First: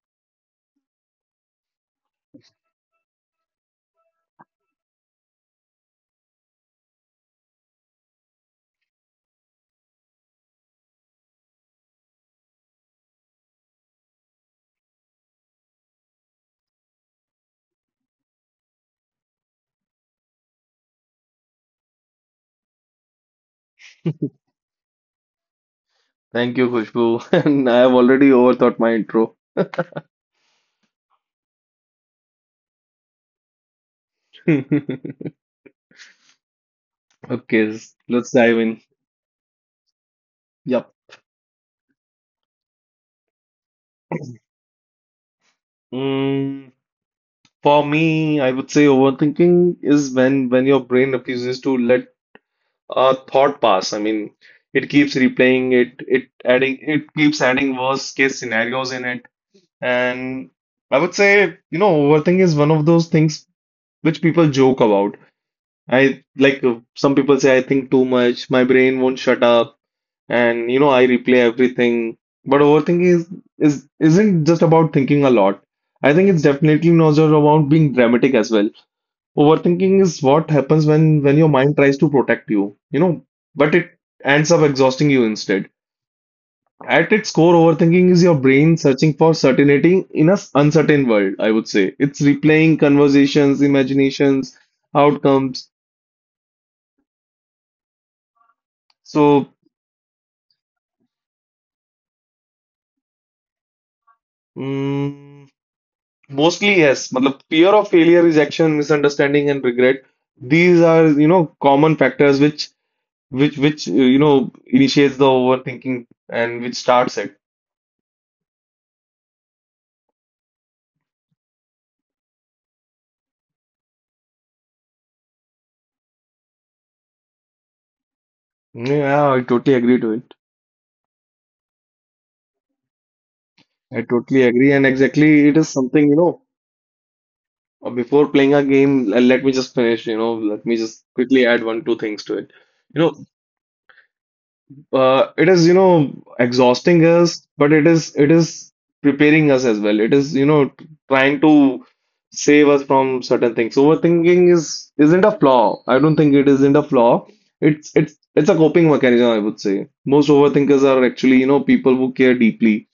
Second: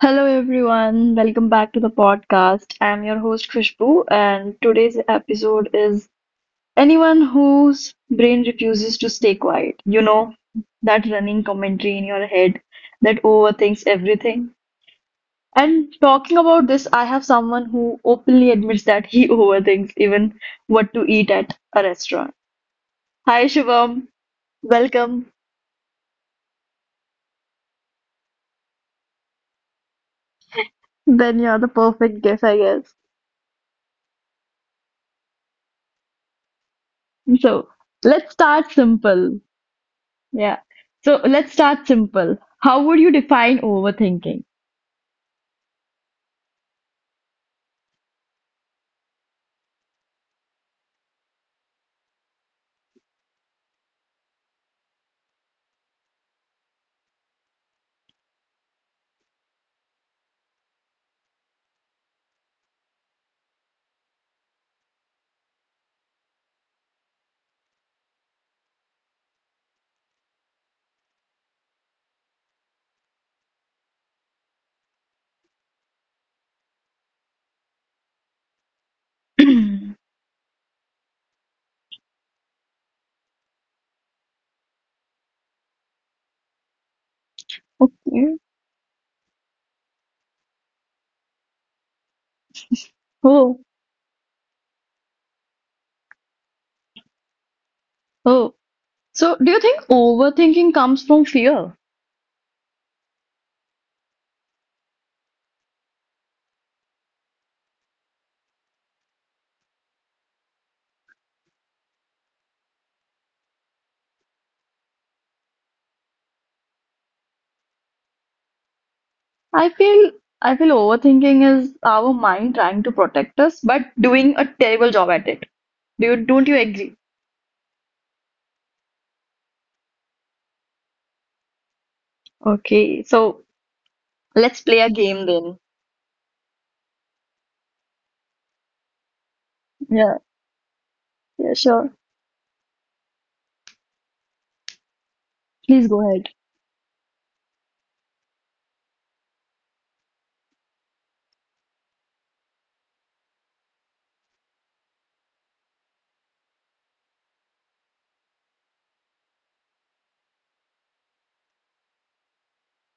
Hello everyone, welcome back to the podcast. I'm your host Khushbu, and today's episode is anyone whose brain refuses to stay quiet. You know, that running commentary in your head that overthinks everything. And talking about this, I have someone who openly admits that he overthinks even what to eat at a restaurant. Hi Shivam, welcome. Thank you, Khushbu. And I have already overthought my intro. Then you're the perfect guest, I guess. So Okay, let's let's dive start in. simple. Yeah. Yep. So let's start simple. How would you define overthinking? Mm, for me, I would say overthinking is when your brain refuses to let a thought pass. I mean, it keeps replaying it, it keeps adding worst case scenarios in it. And I would say, you know, overthink is one of those things which people joke about. I like some people say, I think too much, my brain won't shut up, and you know, I replay everything. But overthinking is isn't just about thinking a lot. I think it's definitely not just about being dramatic as well. Overthinking is what happens when your mind tries to protect you, you know, but it ends up exhausting you instead. At its core, Okay. overthinking is your brain searching for certainty in an uncertain world, I would say. It's replaying Oh, conversations, imaginations, outcomes. oh. So do you So, think overthinking comes from fear? mm, mostly yes, मतलब fear of failure, rejection, misunderstanding and regret. These are, you know, common factors which you know initiates the overthinking and which starts it. I feel I feel overthinking is our mind trying to protect us, but doing a terrible job at it. Do you, don't you agree? Yeah, I totally agree to it. Okay, so I totally let's play agree, a and game exactly then. it is something, you know, before playing a game, let me just finish, Yeah, you know, let me just yeah, quickly add sure. one, two things to it. You know, it is, you Please go know, ahead. exhausting us, but it is preparing us as well. It is, you know, trying to save us from certain things. Overthinking isn't a flaw. I don't think it isn't a flaw. It's a coping mechanism, I would say. Most overthinkers are actually, you know, people who care deeply.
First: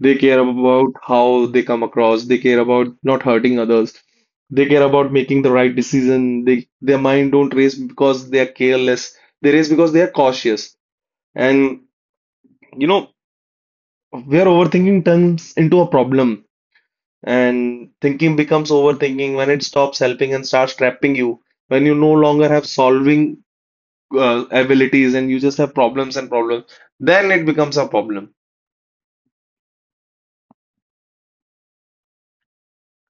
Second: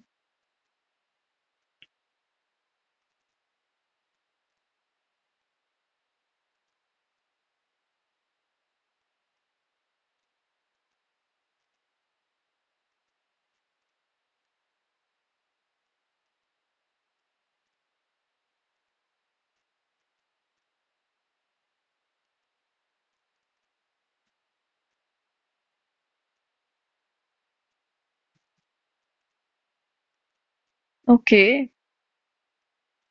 They care about how they come across. They care about not hurting others. They care about making the right decision. They, their mind don't race because they are careless. They race because they are cautious. And you know, where overthinking turns into a problem and thinking becomes overthinking when it stops helping and starts trapping you. When you no longer have solving abilities and you just have problems and problems, then it becomes a problem. Okay,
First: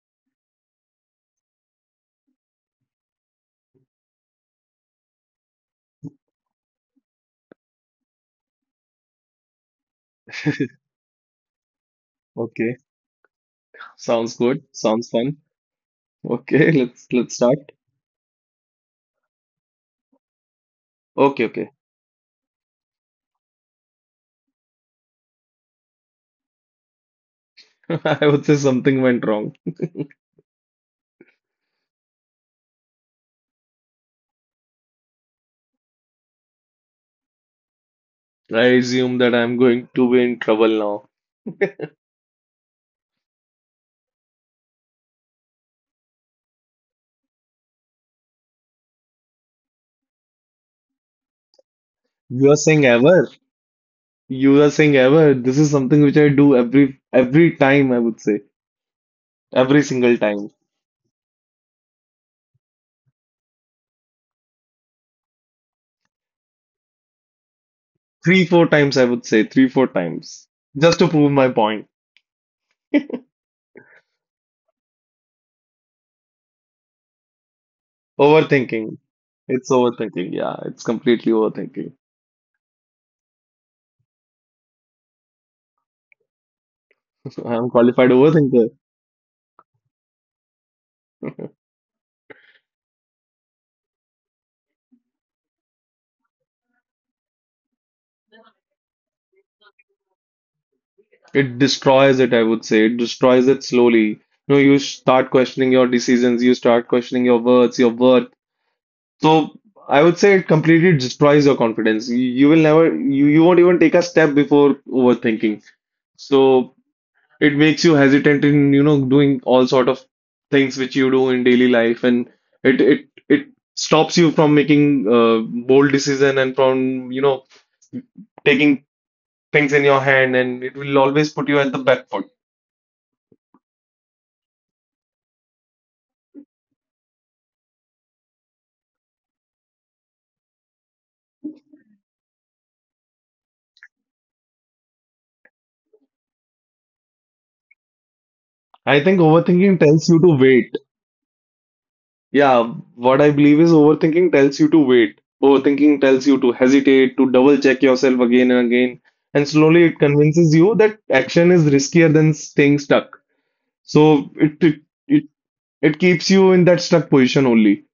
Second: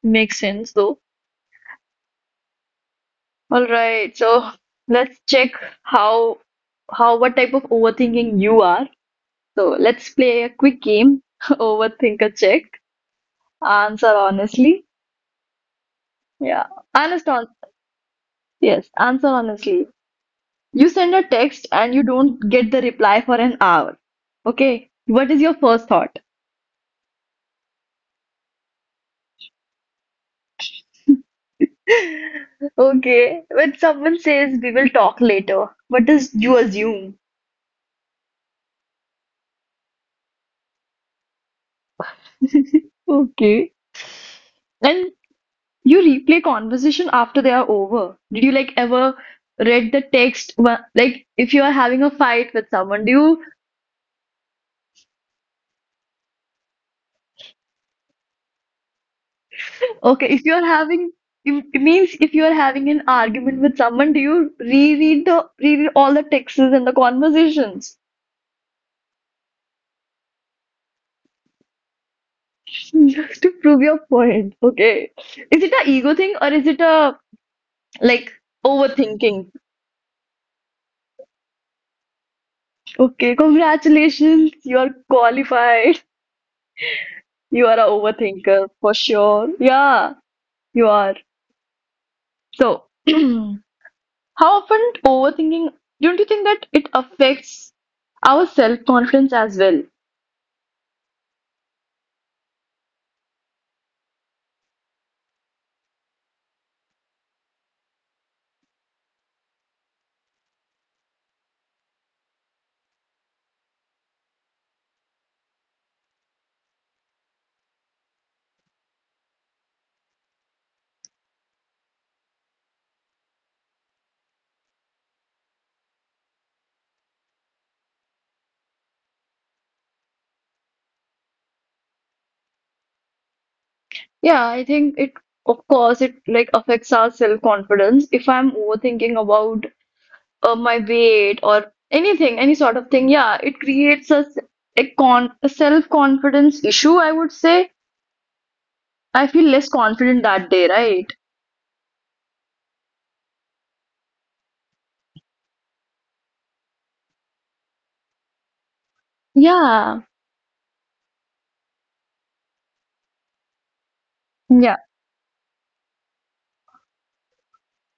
makes sense though. All right, so let's check how what type of overthinking you are. So let's play a quick game, overthinker check. Okay, Answer sounds good. honestly. Sounds fun. Yeah, Okay, let's honest let's on start. yes, answer honestly. You send a Okay, text okay. and you don't get the reply for an hour. Okay, what is your first thought? I would say something went wrong. Okay, when someone says we will talk later, what does you assume? I assume that I'm going to be in trouble now. Okay. And. You replay conversation after they are over. Did you like ever read the text? Like if you are having a You fight are with saying someone, do ever? you You are saying ever? This is something which I do every time, I would say. Every single okay? If time. you are having it means if you are having an argument with someone, do you reread the reread all the texts and the conversations Three, four times, I would say. Three, four times. Just to prove my point. just to prove your point? Okay, is it a ego thing or is it a like Overthinking. overthinking? It's overthinking. Yeah, it's completely overthinking. Okay, congratulations, you are qualified. You I'm are a qualified overthinker overthinker. for sure. Yeah, you are. So, how often overthinking, don't you think that it affects our self-confidence as well? It destroys it, I would say. It destroys it slowly. You know, you start questioning your decisions, you start questioning your words, your work. So I would say it completely destroys your confidence. You will never, you won't even take a step before overthinking. So it makes you hesitant in, you know, doing all sort of things which you do in daily life, and it stops you from making bold decision and from, you know, taking things in your hand, and it will always put you at the back foot. Yeah, I think it, of course, it like affects our self-confidence. If I'm overthinking about my weight or anything, any sort of thing, yeah, it creates a, a con a self-confidence issue, I would say. I think I feel less overthinking tells you confident to that day, wait. right? Yeah, what I believe is overthinking tells you to wait. Overthinking tells you to hesitate, to double check yourself again and again. And slowly it Yeah, convinces you that action is riskier than staying stuck. So yeah, it, it keeps you in that stuck position only.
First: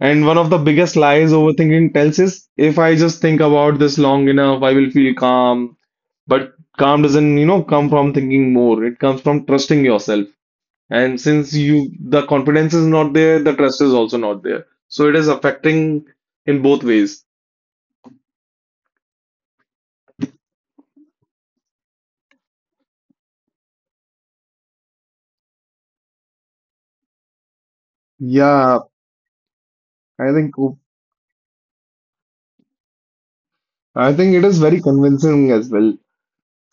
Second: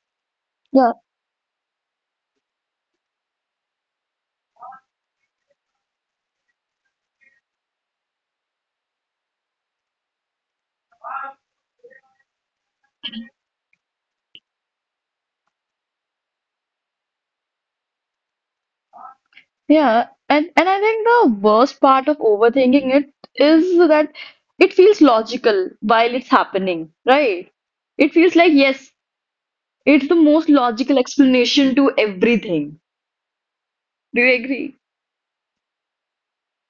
And one of the yeah. biggest lies overthinking tells is if I just think about this long enough, I will feel calm. But calm doesn't, you know, come from thinking more. It comes from trusting yourself. And since you the confidence is not there, the trust is also not there. So it is affecting in both ways. Yeah, and I think the worst part of overthinking it is that it feels logical while it's happening, right? It feels like Yeah, yes, it's the I most think logical explanation to everything. I Do think you it is agree? very convincing as well.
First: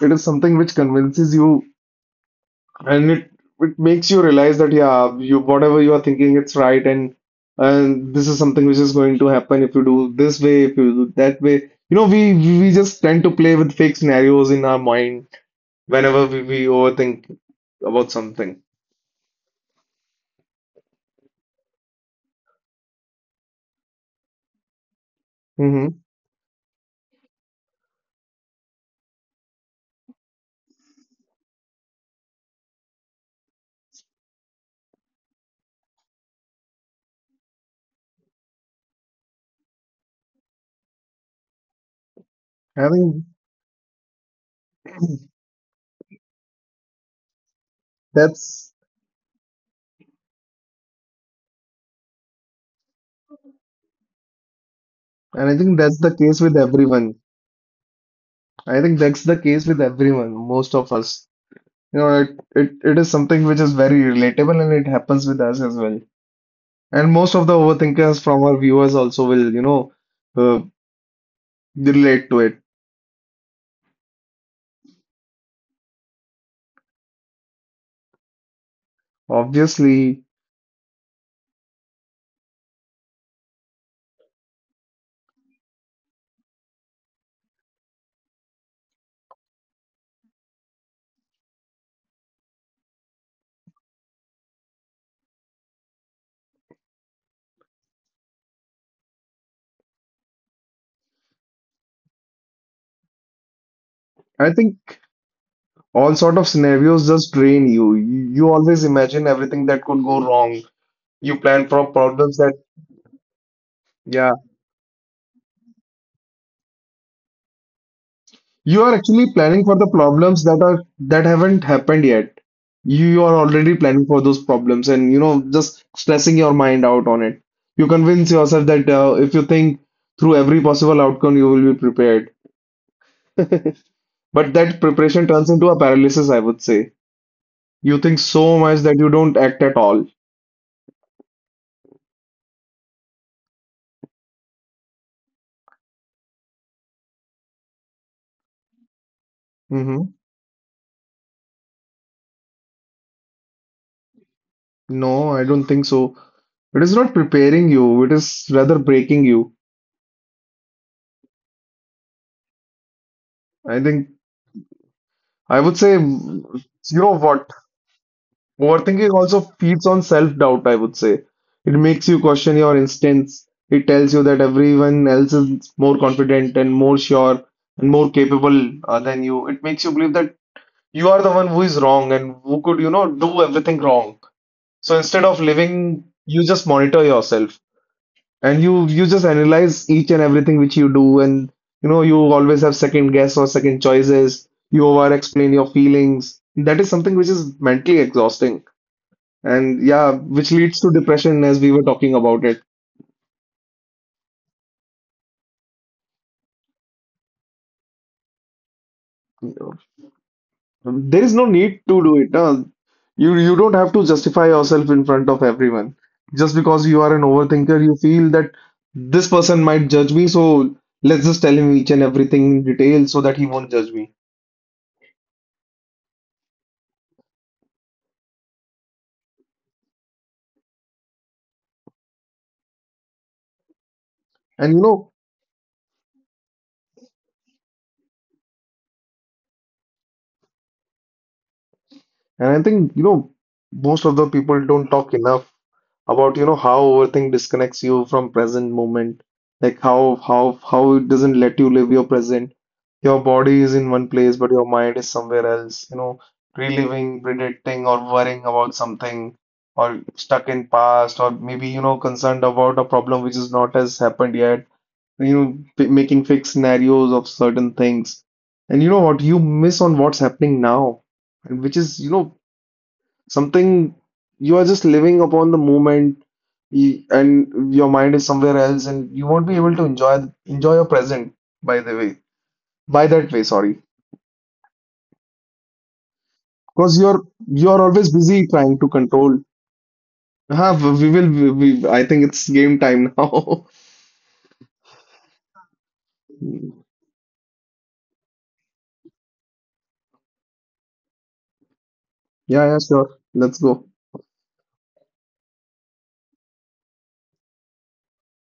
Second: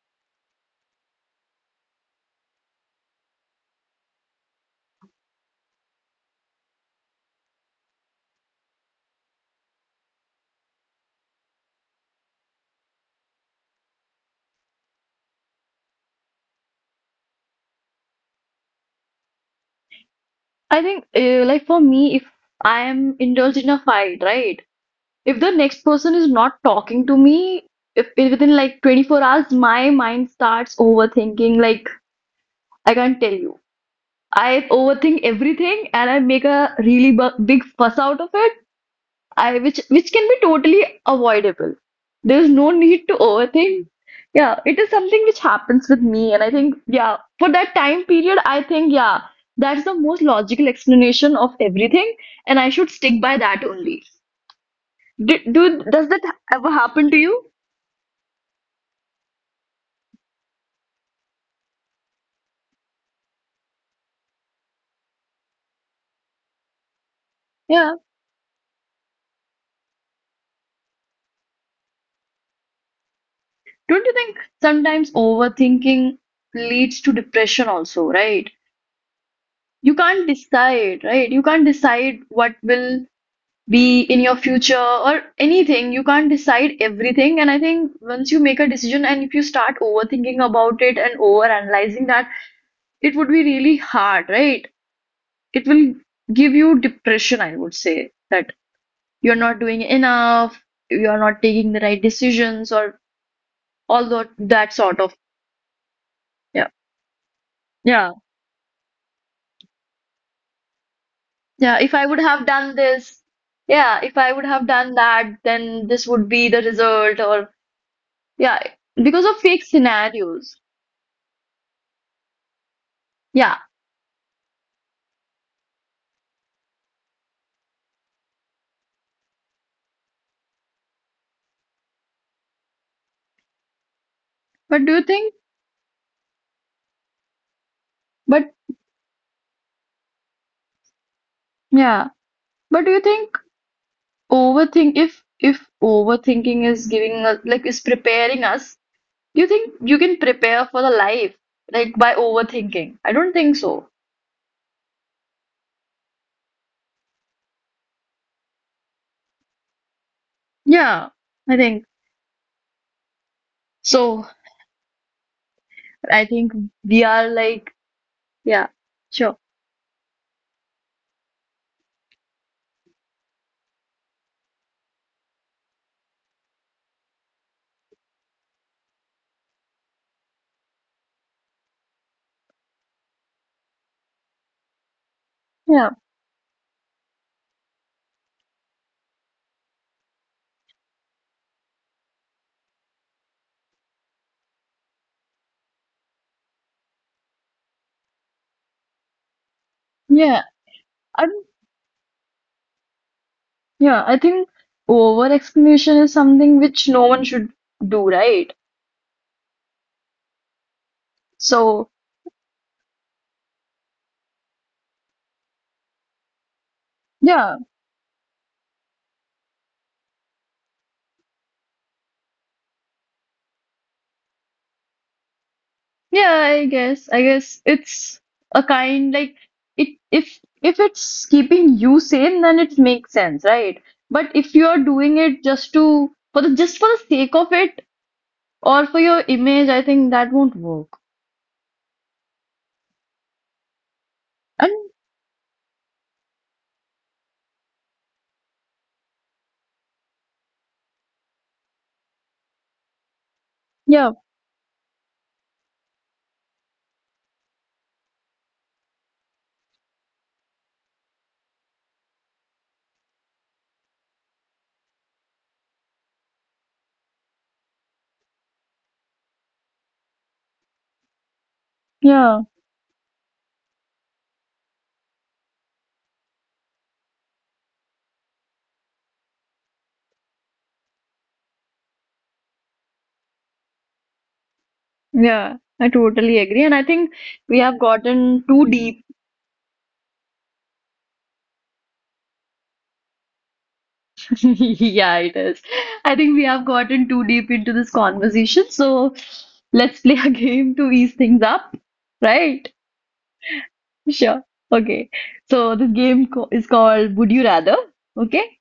It is something which convinces you and it makes you realize that yeah, you whatever you are thinking it's right and this is something which is going to happen if you do this way, if you do that way. You know, we just tend to play with fake scenarios in our mind whenever we overthink about something. I think like for me, if I am indulged in a fight, right? If the next Mm-hmm. person is not talking to me, if within like 24 hours, my mind starts overthinking. Like I can't tell you. I overthink everything and I make a really big fuss out of it I which can be totally avoidable. There's no I need to think overthink. Yeah, it is something which happens with me, and I think yeah, for that time period, I that's, think yeah, that's the most logical explanation of everything, and I should stick by that only. Do, and I think do that's does the that case with ever happen everyone. to you? I think that's the case with everyone, most of us. You know, it is something which is very relatable and it happens with us as well. And most of the Yeah, overthinkers from our viewers also will, you know, uh, relate to it. don't you think sometimes overthinking leads to depression also, right? You Obviously, can't decide, right? You can't decide what will be in your future or anything you can't decide everything. And I think once you make a decision and if you start overthinking about it and overanalyzing that, it would be really hard, right? It will give you depression, I would say, that you're not doing enough, you're not taking the right decisions or all I that think sort of all sort of yeah, scenarios just drain you. yeah, You always imagine everything that could go wrong. You plan yeah, for if I would problems have that, done this, yeah, if yeah, I would have done that, then this would be the result, or yeah, you are because actually of planning fake for the problems scenarios, that are that haven't happened yet. You are yeah. already planning for those problems and you know just stressing your mind out on it. You convince yourself that if you think through every possible outcome, you will be prepared. But that But do you preparation think, turns into a paralysis, I would say. You think but so much that you don't act at all. yeah, but do you think if overthinking is giving us, like is preparing us, do you think you Hmm. can prepare for the life, like by overthinking? I don't think so. No, I don't think so. It is not preparing you, it is rather breaking you. Yeah, I think I think so. I would say, I think you we know are what? like, yeah, Overthinking sure. also feeds on self-doubt, I would say. It makes you question your instincts. It tells you that everyone else is more confident and more sure and more capable than you. It makes you believe that you are the one who is wrong and who could, you know, do everything wrong. So instead of Yeah, living, you just monitor yourself and you just analyze each and everything which you do and you know you always have second guess or second choices. You over explain your feelings. That is something which is mentally exhausting. And yeah, yeah, which leads to I, depression as we were talking about it. yeah, I think over explanation is something which no one should do, right? There is no need So, to do it. Huh? You don't have to justify yourself in front of everyone. Just because you are an yeah. overthinker, you feel that this person might judge me, so let's just tell him each and everything in detail so that he won't judge me. Yeah, I guess. I guess it's a kind like it if it's keeping you sane, then it makes sense, right? But if you And are you know, doing it just to for the just for the sake of it or for your image, I think that won't work. and I think, you know, most of the people And don't talk enough about, you know, how overthink disconnects you from present moment. Like how it doesn't let you live your present. Your body is in one yeah, place, but your mind is somewhere else, you know, reliving, predicting, or worrying about something, or stuck in past, or maybe, you know, concerned about a problem which is not has happened yet. You know, making fake scenarios of certain things. And you know what? You miss on what's happening now and which is you know yeah, something. You are just living upon the moment, and your mind is somewhere else and you won't be able to enjoy your present, by the way by that way, sorry, yeah. I totally agree. And I because think you're we have you're always busy gotten too trying to deep. control. Huh, we, I think it's game time now. Yeah, it is. I think we have gotten too deep into this conversation. So let's play a game to ease things up, Yeah, right? yeah, sure, let's go. Sure. Okay. So this game is called Would You Rather? Okay.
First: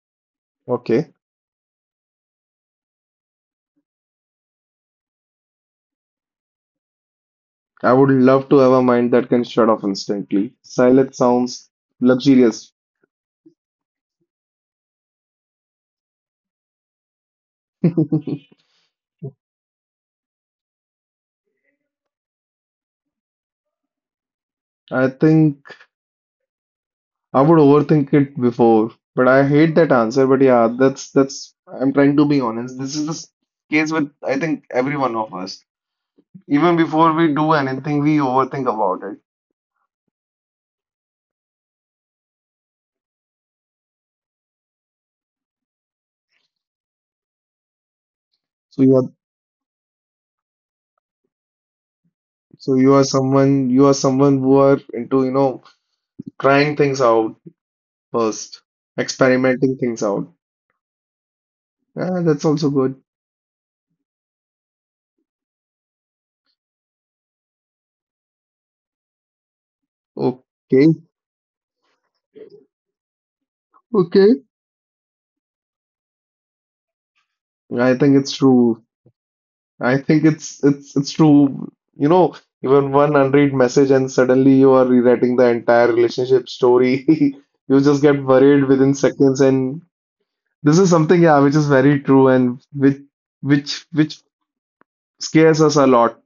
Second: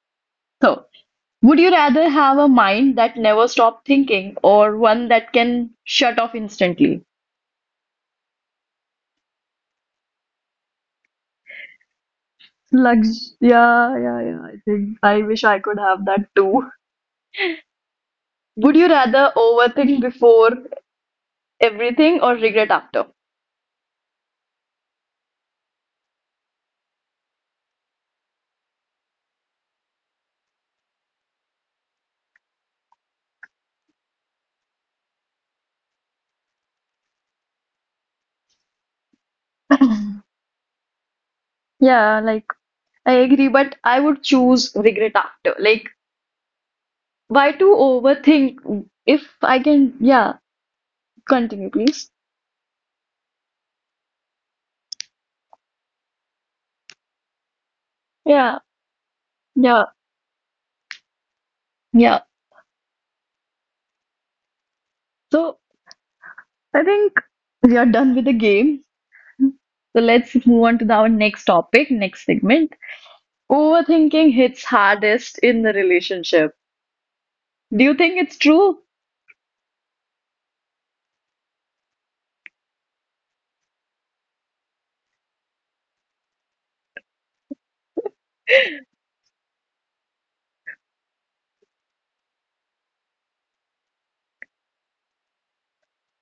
So, Okay, would you rather have a mind that never stop thinking or one that can shut off instantly? I would love to have a mind that can shut off instantly. Silent sounds luxurious. Lux yeah, yeah, yeah. I think I wish I could have that too. Would you rather overthink before everything or regret after? I think I would overthink it before, but I hate that answer. But yeah, that's I'm trying to be honest. This is the case with I think every one of us. Even before we do anything, we overthink about it. Yeah, like I agree, but I would choose regret after. Like, why to So you are overthink if I can? Yeah, continue, so please. You are someone who are into, you know, trying things out first, Yeah, experimenting things out. yeah. Yeah, that's Yeah. also good. So I think we are done with the game. So let's move Okay. on to our next topic, next segment. Okay. Overthinking hits hardest in the relationship. I Do you think it's think it's true. true? I think it's it's true. You know, even one unread message and suddenly you are rewriting the entire relationship story. You just get worried within seconds, and this is something, yeah, which is very true and which scares us a lot.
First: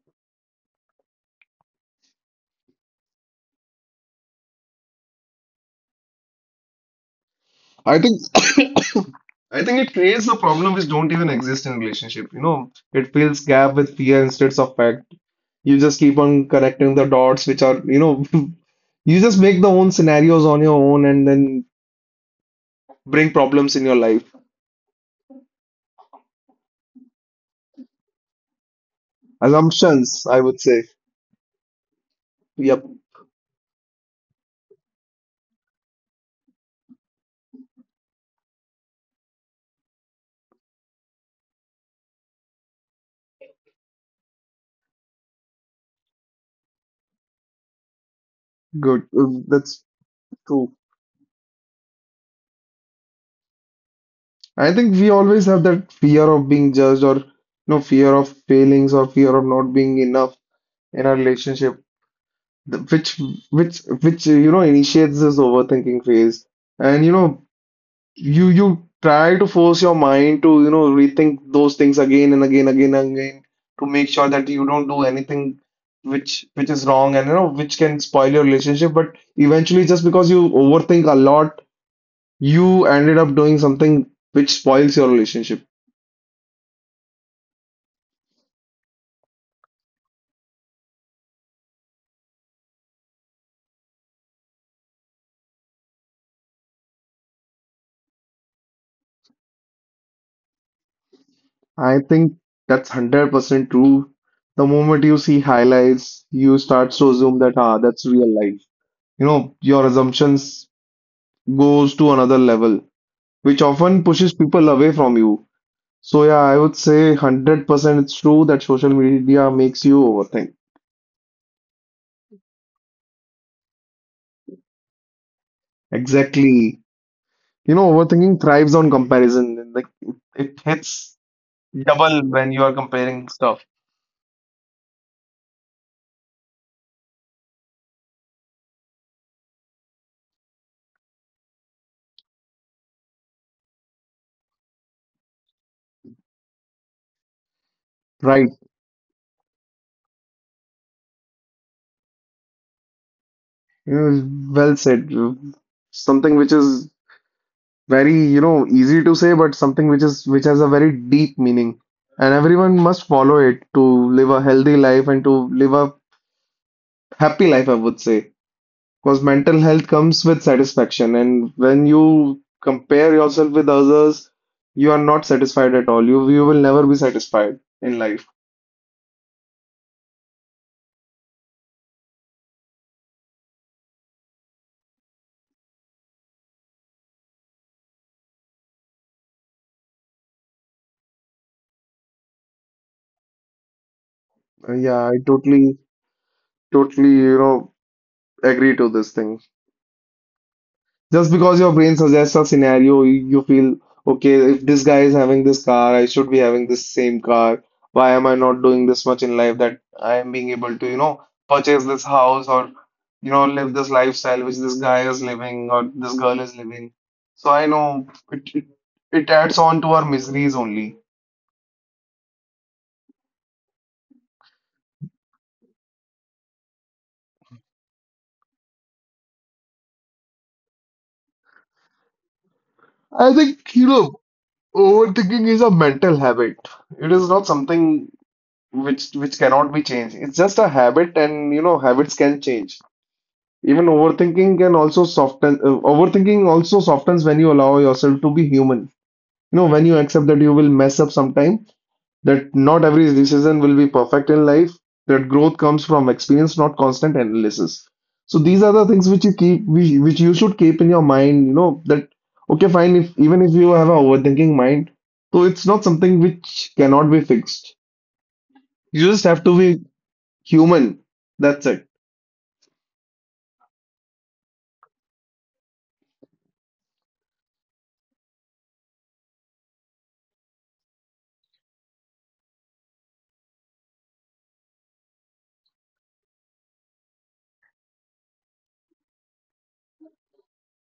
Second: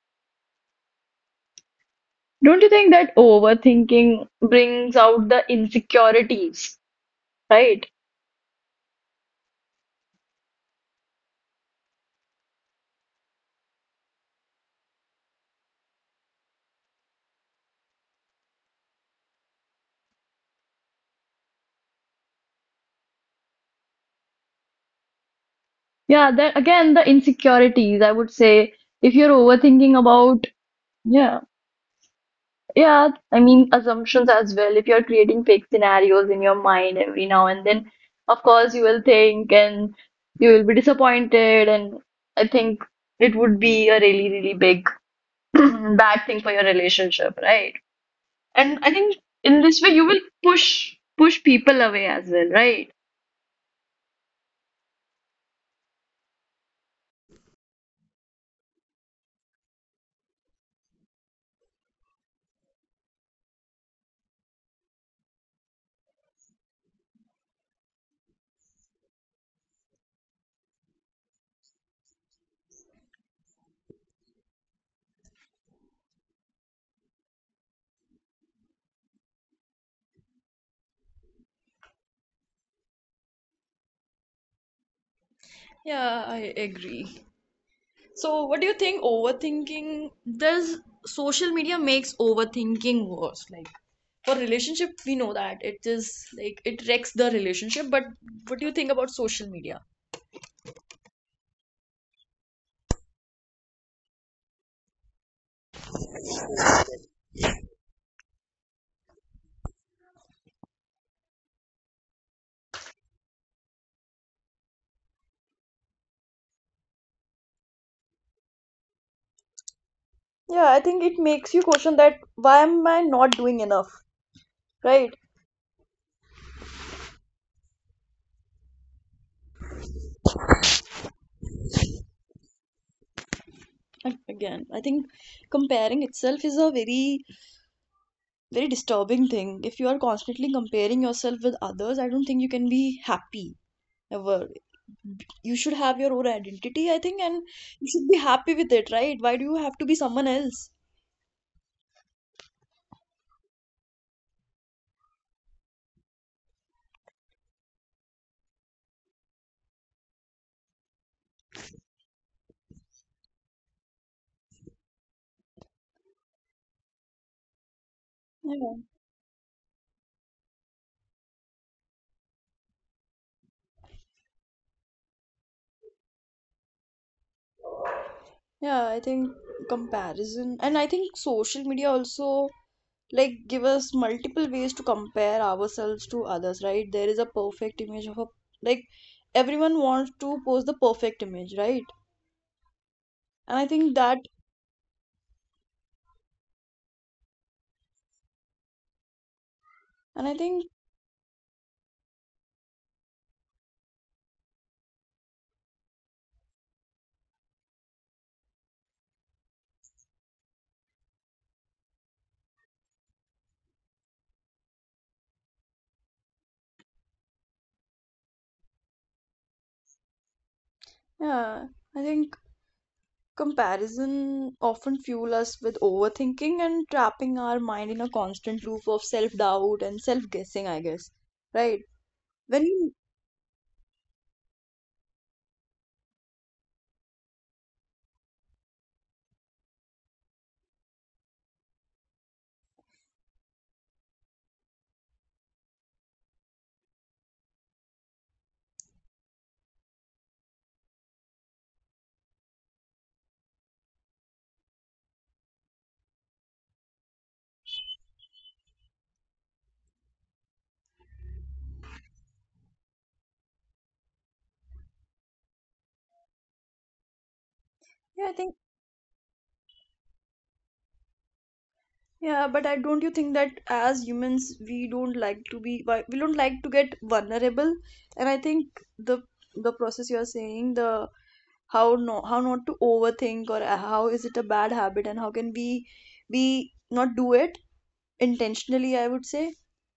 Don't you think that overthinking brings out the insecurities, right? I think I think it creates a problem which don't even exist in relationship. You know, it fills gap with fear instead of fact. You just keep on connecting the dots, which are, you know, you just make the own scenarios on your own and then bring problems in your life. Yeah, that again, the insecurities, I would say, if you're overthinking Assumptions, I about, would say. yeah. Yep. Yeah, I mean assumptions as well. If you're creating fake scenarios in your mind every now and then, of course you will think and you will be disappointed and I think it would be a really, really big bad thing for your relationship, right? And I Good. think in this That's way you will true. Push people away as well, right? I think we always have that fear of being judged or no fear of failings or fear of not being enough in our relationship, which which you know initiates this overthinking phase. And you know you try to force your mind to you know rethink those things again and again to make sure that you don't do anything which is wrong and you know which can spoil your relationship, but eventually just because you overthink a lot, you ended up doing something which spoils your relationship. So, what do you think overthinking does, social media makes overthinking worse? Like for relationship we know that it is like it wrecks the relationship, but what do you think about social media? I think that's 100% true. The moment you see highlights you start to assume that, ah, that's real life. You know, your assumptions goes to another level which often pushes people away from you. So yeah, I would say 100% it's true that social media makes you overthink. Yeah, I think it makes you question that why am I not doing enough, right? Exactly. You know, overthinking thrives on comparison. Like it hits double when you are comparing stuff. And again I think comparing itself is a very very disturbing thing. If you are constantly comparing yourself with others, I don't think you can be happy ever. You should have your own identity, I think, and Right. you should be happy with it, right? Why do you have to be someone else You know, well said. Something which is very you know easy to say, but something which is which has a very deep meaning, and everyone must follow it to live a healthy life and to live a happy life, I would say. Because mental health comes with satisfaction, and when you compare yourself with others, you are not satisfied at all. You will never be satisfied in life. like? Yeah, I totally totally you know agree to this thing. And I Just think, because your brain suggests a scenario, you feel, okay, if this guy is having this car, I should be having this same car. Why am I not doing this much in life that I am being able to, you know, purchase this house or, you know, live this lifestyle which this guy is living or this girl is living. So I know it, it, it adds on to our miseries only. yeah, I think comparison often fuel us with overthinking and trapping our mind in a constant loop of self-doubt and self-guessing, I guess. Right? I When think, you, you know, overthinking is a mental habit. It is not something which cannot be changed. It's just a habit, and you know habits can change. Even overthinking can also overthinking also softens when you allow yourself to be human. You know, when you accept that you will mess up sometime, that not every decision will be perfect in life, that growth comes from experience, not constant analysis. So these are the things which you keep, which you should keep in your mind, you know, that, okay, fine, if even if you have a overthinking mind, so it's not something which cannot be fixed. You yeah, just I have think, to be human. That's it. yeah, but I don't you think that as humans we don't like to be we don't like to get vulnerable, and I think the the process you are saying the how how not to overthink or how is it a bad habit and how can we not do it intentionally, I would say.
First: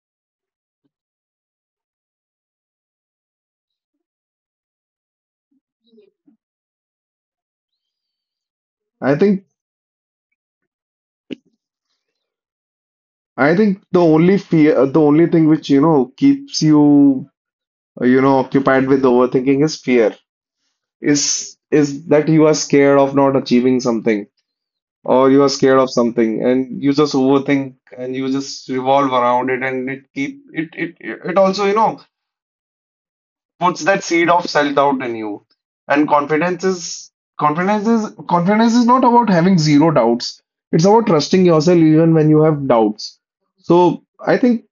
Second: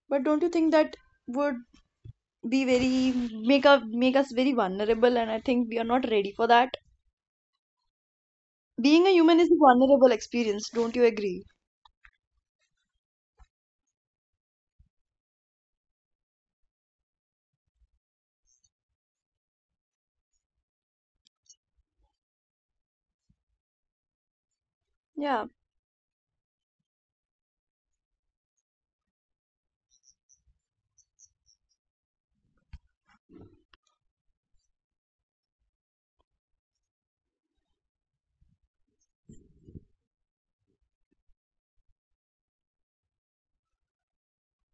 But don't you think that would be very make us very vulnerable? And I think we are not ready for that. Being a I human think is a vulnerable experience, don't you agree? I think the only fear, the only thing which, you know, keeps you, you know, occupied with overthinking is fear. Is that you are scared of not achieving something or you are scared of something and you just overthink and you just revolve around it, and it keep it also, you know, puts that seed of self-doubt in you. And confidence is not about having zero doubts. It's about trusting yourself even when you have doubts. So I think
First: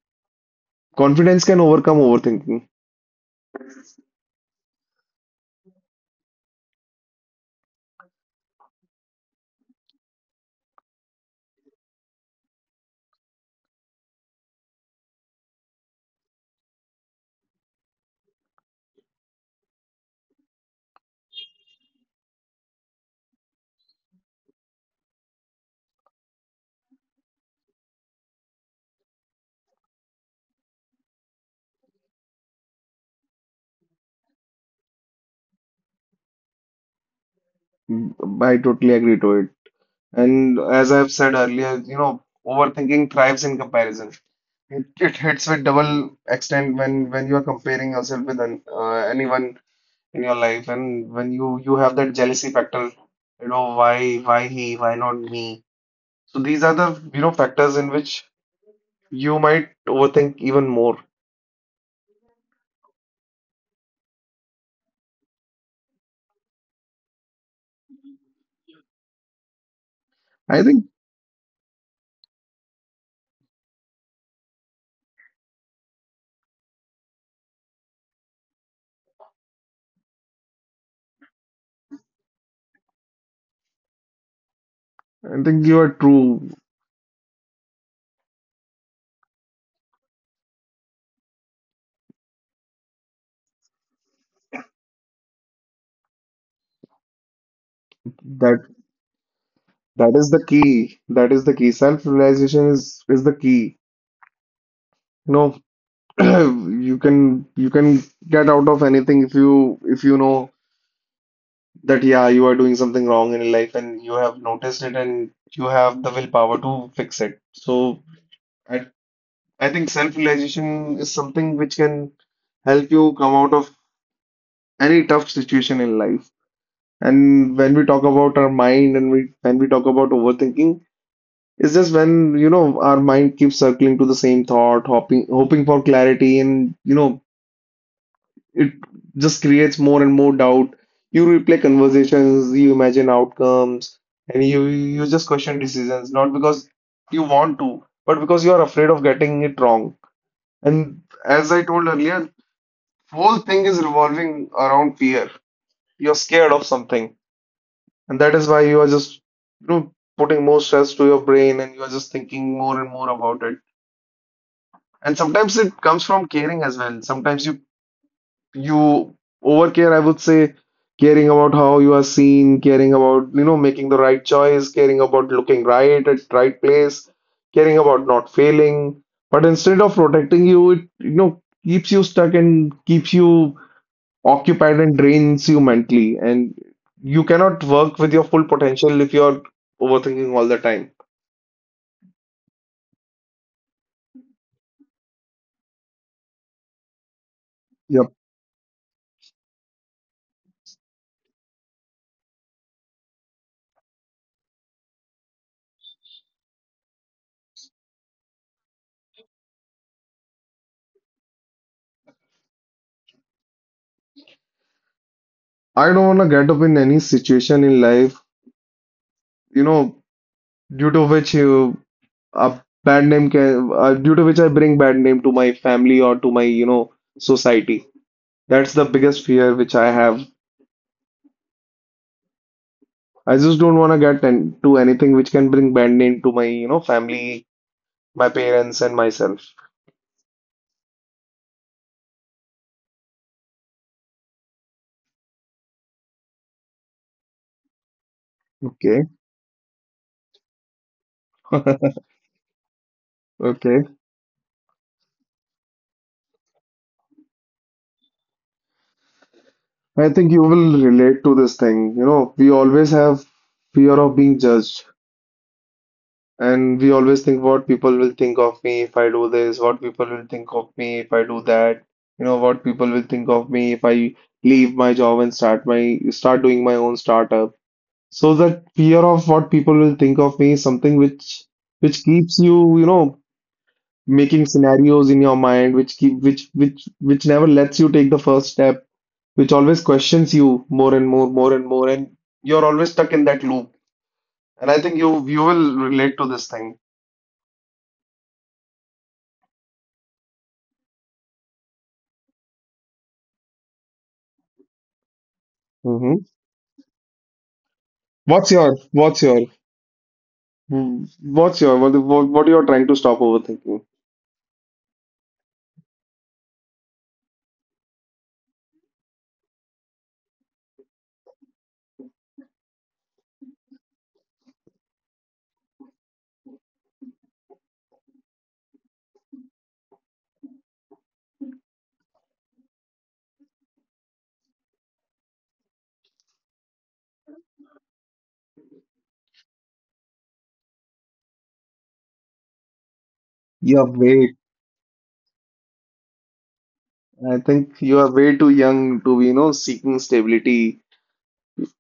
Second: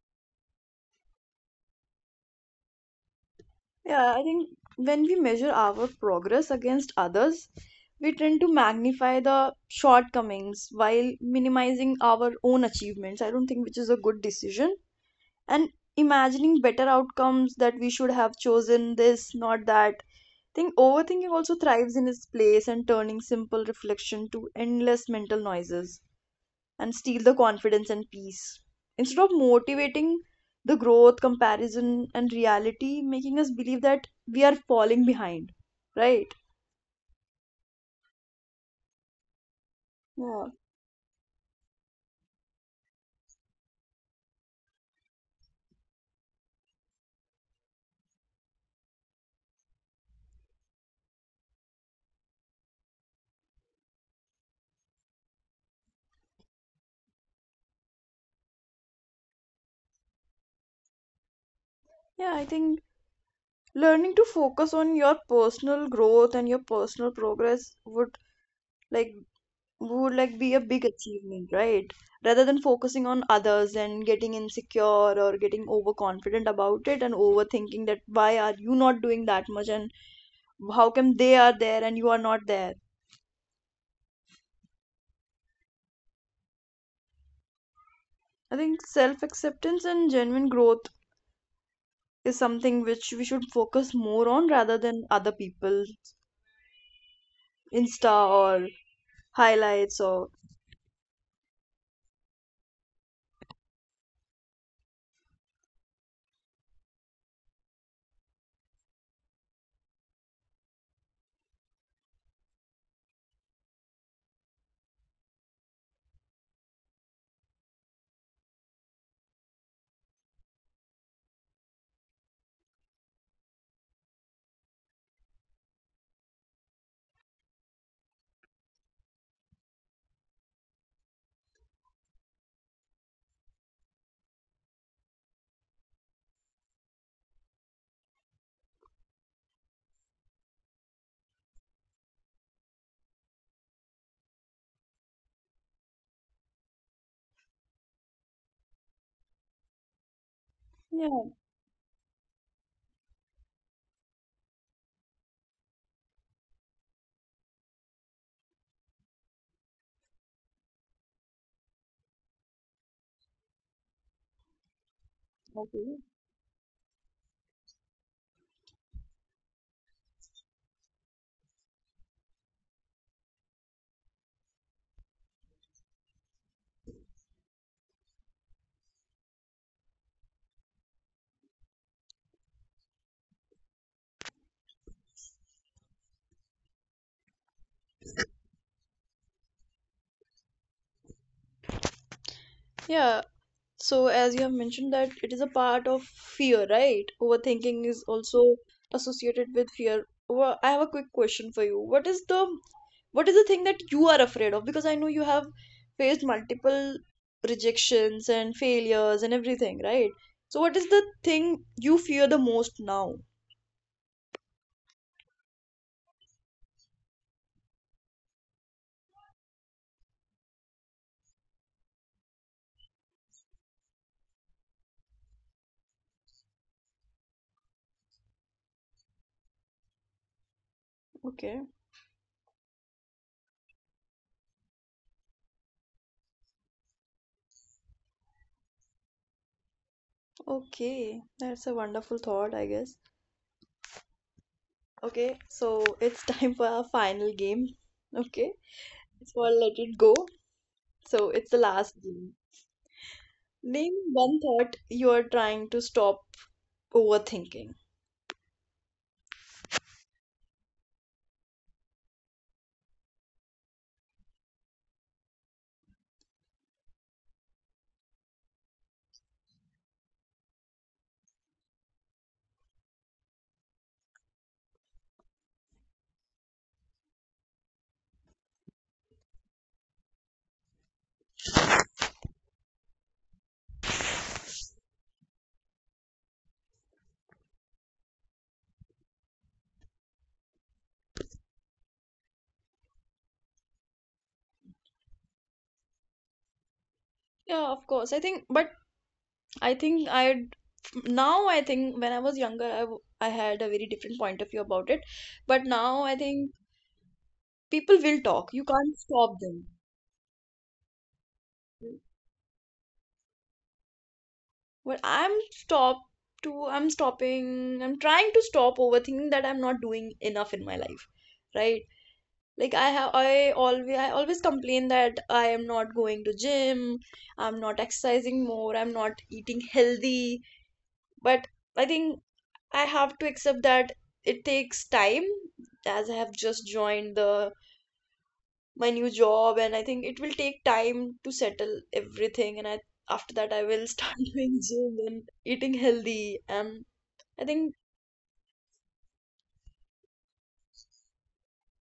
confidence can overcome overthinking. When we tend to magnify vision and imagine mental noises and steal the confidence and peace instead of motivating the growth, comparison and reality making us believe that we are falling behind, right? Mm, I totally agree to it. Yeah, And as I've said earlier, you know, overthinking thrives in comparison. It hits with double extent when you are comparing yourself with anyone in your life, and when you have that jealousy factor, you know, why he, why not me? So these are the you know factors in which you might overthink even more. I think I think you are true that that is the key. That is the key. Self-realization is the key. You know, you can get out of anything if you know that yeah, you are doing something wrong in life, and you have noticed it, and you have the willpower to fix it. So I I think self-realization is something which can help you come out of any tough situation in life. And when we talk about our mind and we when we talk about overthinking, it's just when, you know, our mind keeps circling to the same thought, hoping for clarity, and, you know, it just creates more and more doubt. You replay conversations, you imagine outcomes, and you just question decisions, not because you want to, but because you are afraid of getting it wrong. And as I told earlier, whole thing is revolving around fear. You're scared of something, and that is why you are just, you know, putting more stress to your brain and you are just thinking more and more about it. And sometimes it comes from caring as well. Sometimes you overcare, I would say, caring about how you are seen, caring about, you know, making the right choice, caring about looking right at right place, caring about not failing. But instead of protecting you, it, you know, keeps you stuck and keeps you occupied and drains you mentally. And you cannot work with your full potential if you're overthinking all the time. Yep. well, I have a quick question for you. What is the I don't want to get up in any situation in life, you know, due to which a bad name can due to which I bring bad name to my family or to my you know society. That's the biggest fear which I have. I just don't want to get into anything which can bring bad name to my you know family, my parents, and myself. Okay. Okay. I think you will relate to this thing. You know, we always have fear of being judged. And we always think what people will think of me if I do this, what people will think of me if I do that, you know, what people will think of me if I leave my job and start doing my own startup. So that fear of what people will think of me is something which keeps you, you know, making scenarios in your mind, which keep which never lets you take the first step, which always questions you more and more, and you're always stuck in that loop. And I think you will relate to this thing. What's your, mm, what's your, what you're trying to stop overthinking? You're way, I think you are way too young to be, you know, seeking stability.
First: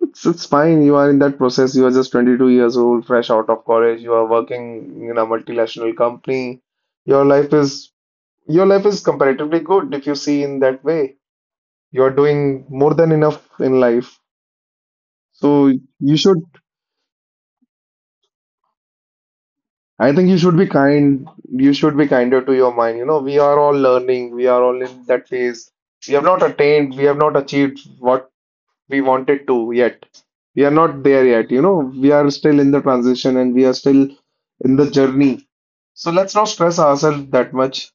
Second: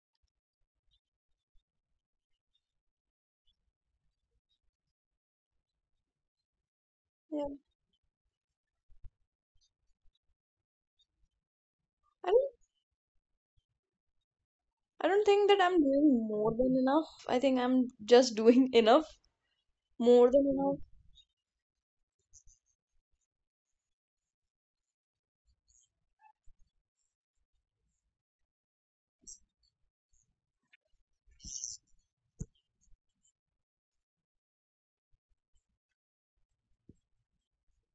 It's fine. You are in that process. You are just 22 years old, fresh out of college. You are working in a multinational company. Your life is, your life is comparatively good if you see in that way. You are doing more than enough in life. So you should I think you should be kind. You should be kinder to your mind. You know, we are all learning. We are all in that phase. We have not achieved what we wanted to yet. We are not there yet. You know, we are still in the transition, and we are still in the journey. So let's not stress ourselves that much.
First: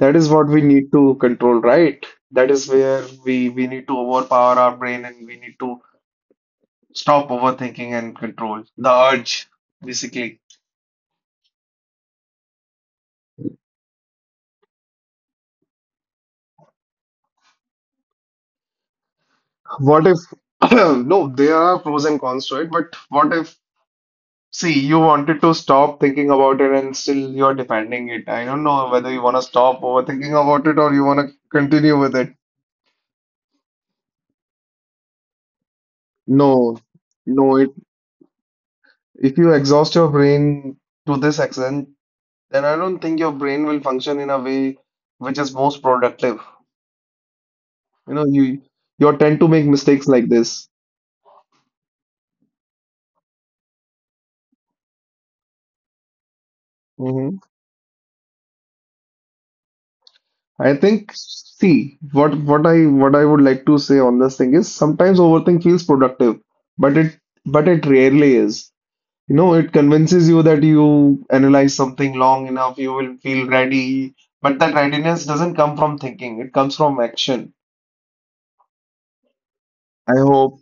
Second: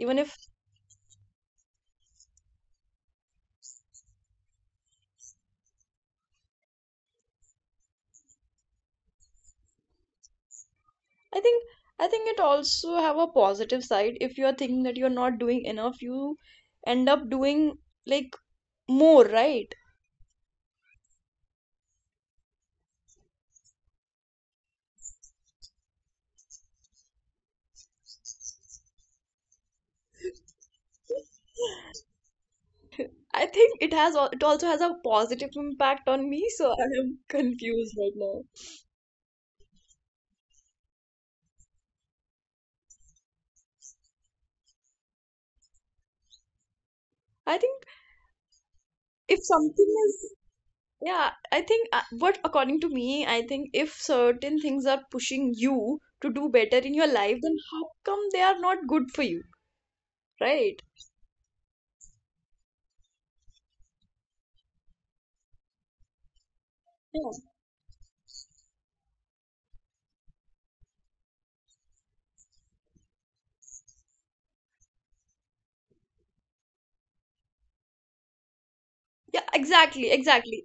That is what we need to control, right? That is where we need to overpower our brain, and we need to stop overthinking and control the urge, basically. What if, no, there are pros and cons to it, but what if, see, you wanted to stop thinking about it and still you're defending it? I don't know whether you want to stop overthinking about it or you want to continue with it. No, No, it, if you exhaust your brain to this extent, then I don't think your brain will function in a way which is most productive. You know, you tend to make mistakes like this. I think see what I would like to say on this thing is sometimes overthink feels productive, but it but it rarely is. You know, it convinces you that you analyze something long enough, you will feel ready, but that readiness doesn't come from thinking, it comes from action. I hope,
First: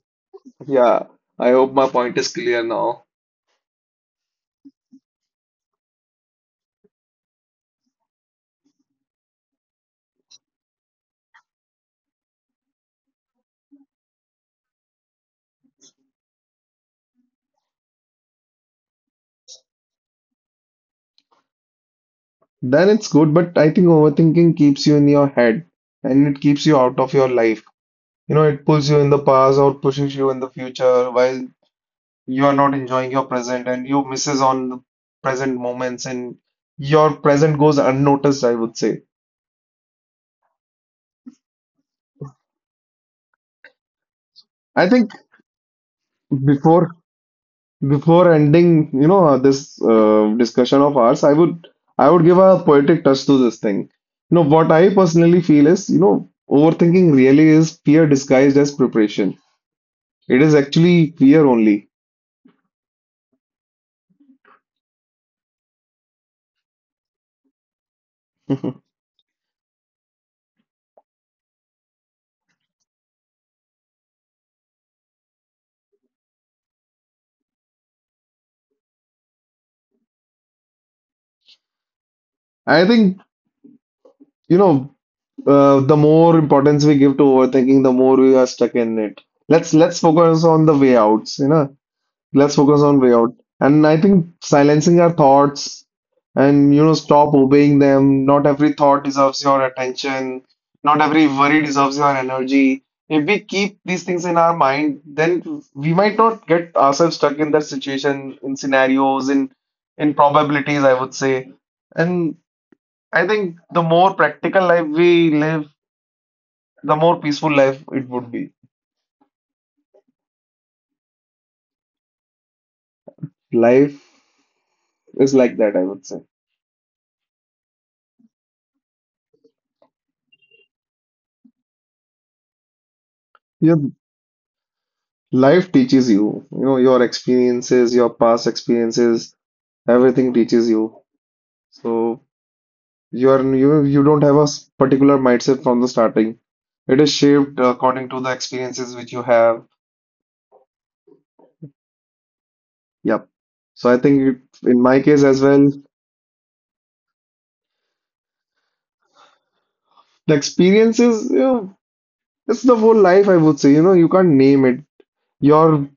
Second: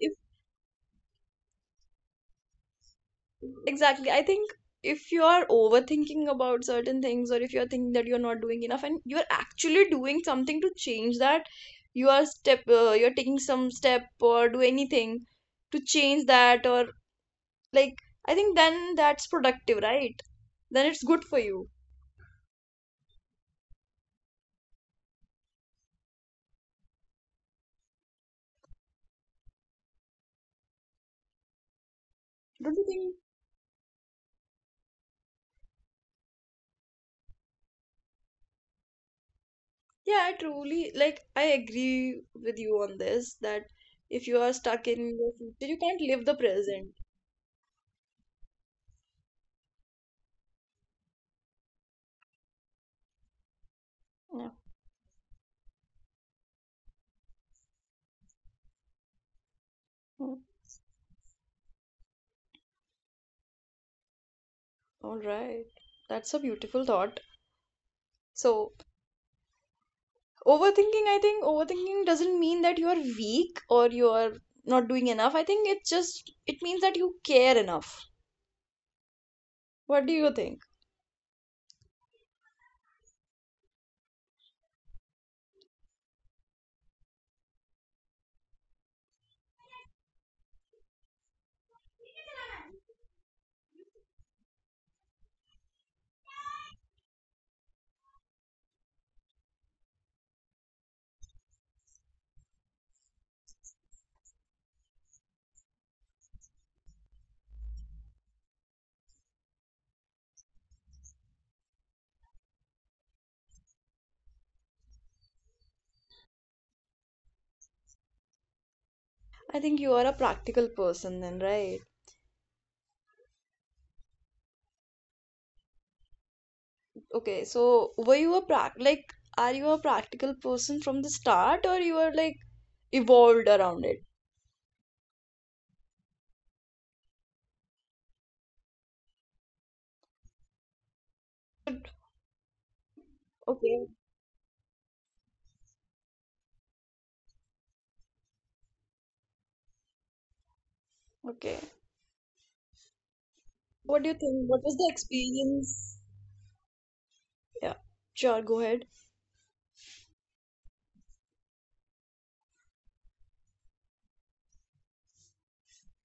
yeah, I hope my point is clear now. Then it's good, but I think overthinking keeps you in your head and it keeps you out of your life. You know, it pulls you in the past or pushes you in the future, while you are not enjoying your present, and you misses on the present moments, and your present goes unnoticed, I would say. I think before before ending, you know, this discussion of ours, I would give a poetic touch to this thing. You know, what I personally feel is, you know, overthinking really is fear disguised as preparation. It is actually fear only. I think, you know, the more importance we give to overthinking, the more we are stuck in it. Let's focus on the way outs, you know. Let's focus on way out. And I think silencing our thoughts and you know stop obeying them. Not every thought deserves your attention. Not every worry deserves your energy. If we keep these things in our mind, then we might not get ourselves stuck in that situation, in scenarios, in probabilities, I would say. And I think the more practical life we live, the more peaceful life it would be. Life is like that, I would say. Your life teaches you, you know, your experiences, your past experiences, everything teaches you. So you are you you don't have a s- particular mindset from the starting. It is shaped according to the experiences which you have. Yep. So I think it, in my case as well, the experiences, you know, it's the whole life, I would say. You know, you can't name it. Your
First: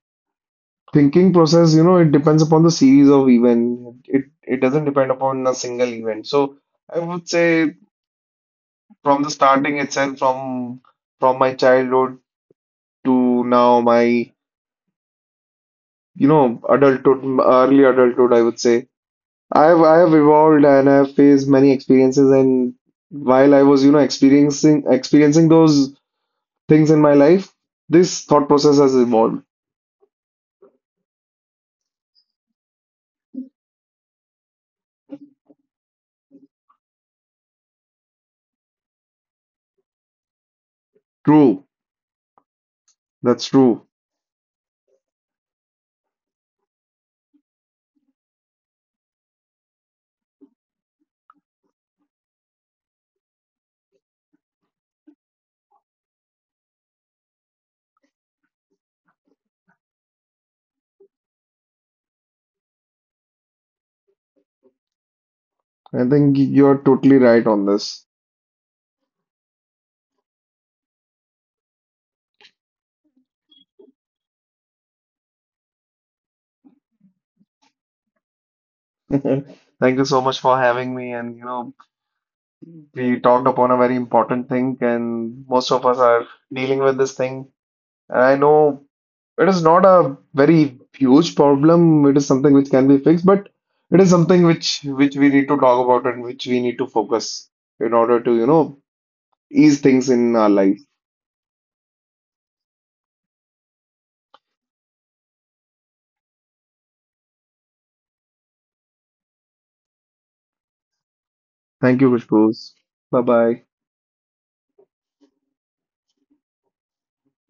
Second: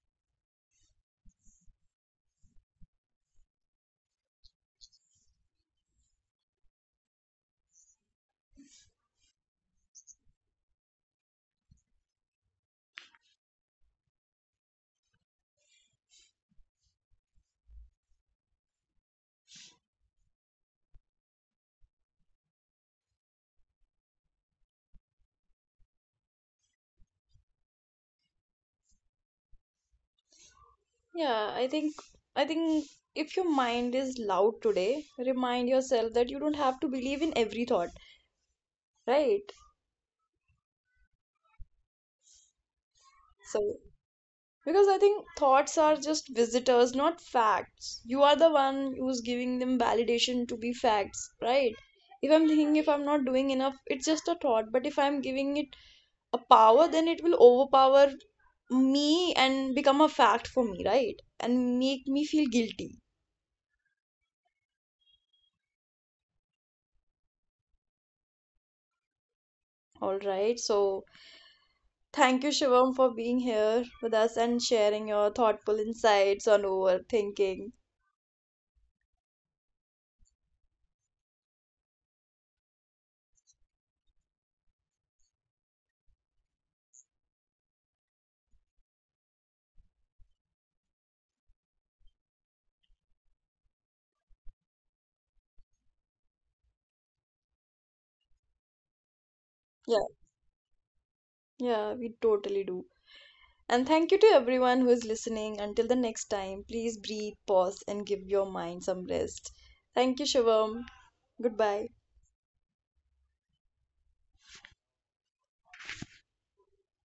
thinking process, you know, it depends upon the series of event. It doesn't depend upon a single event. So I would say from the starting itself, from my childhood to now my, you know, adulthood, early adulthood, I would say. I have evolved, and I have faced many experiences, and while I was, you know, experiencing those things in my life, this thought process has evolved. True. That's true. I think you're totally right on this. Thank you so much for having me. And you know, we talked upon a very important thing, and most of us are dealing with this thing. And I know it is not a very huge problem. It is something which can be fixed, but it is something which we need to talk about and which we need to focus in order to, you know, ease things in our life. Thank you, Khushboo. Bye bye.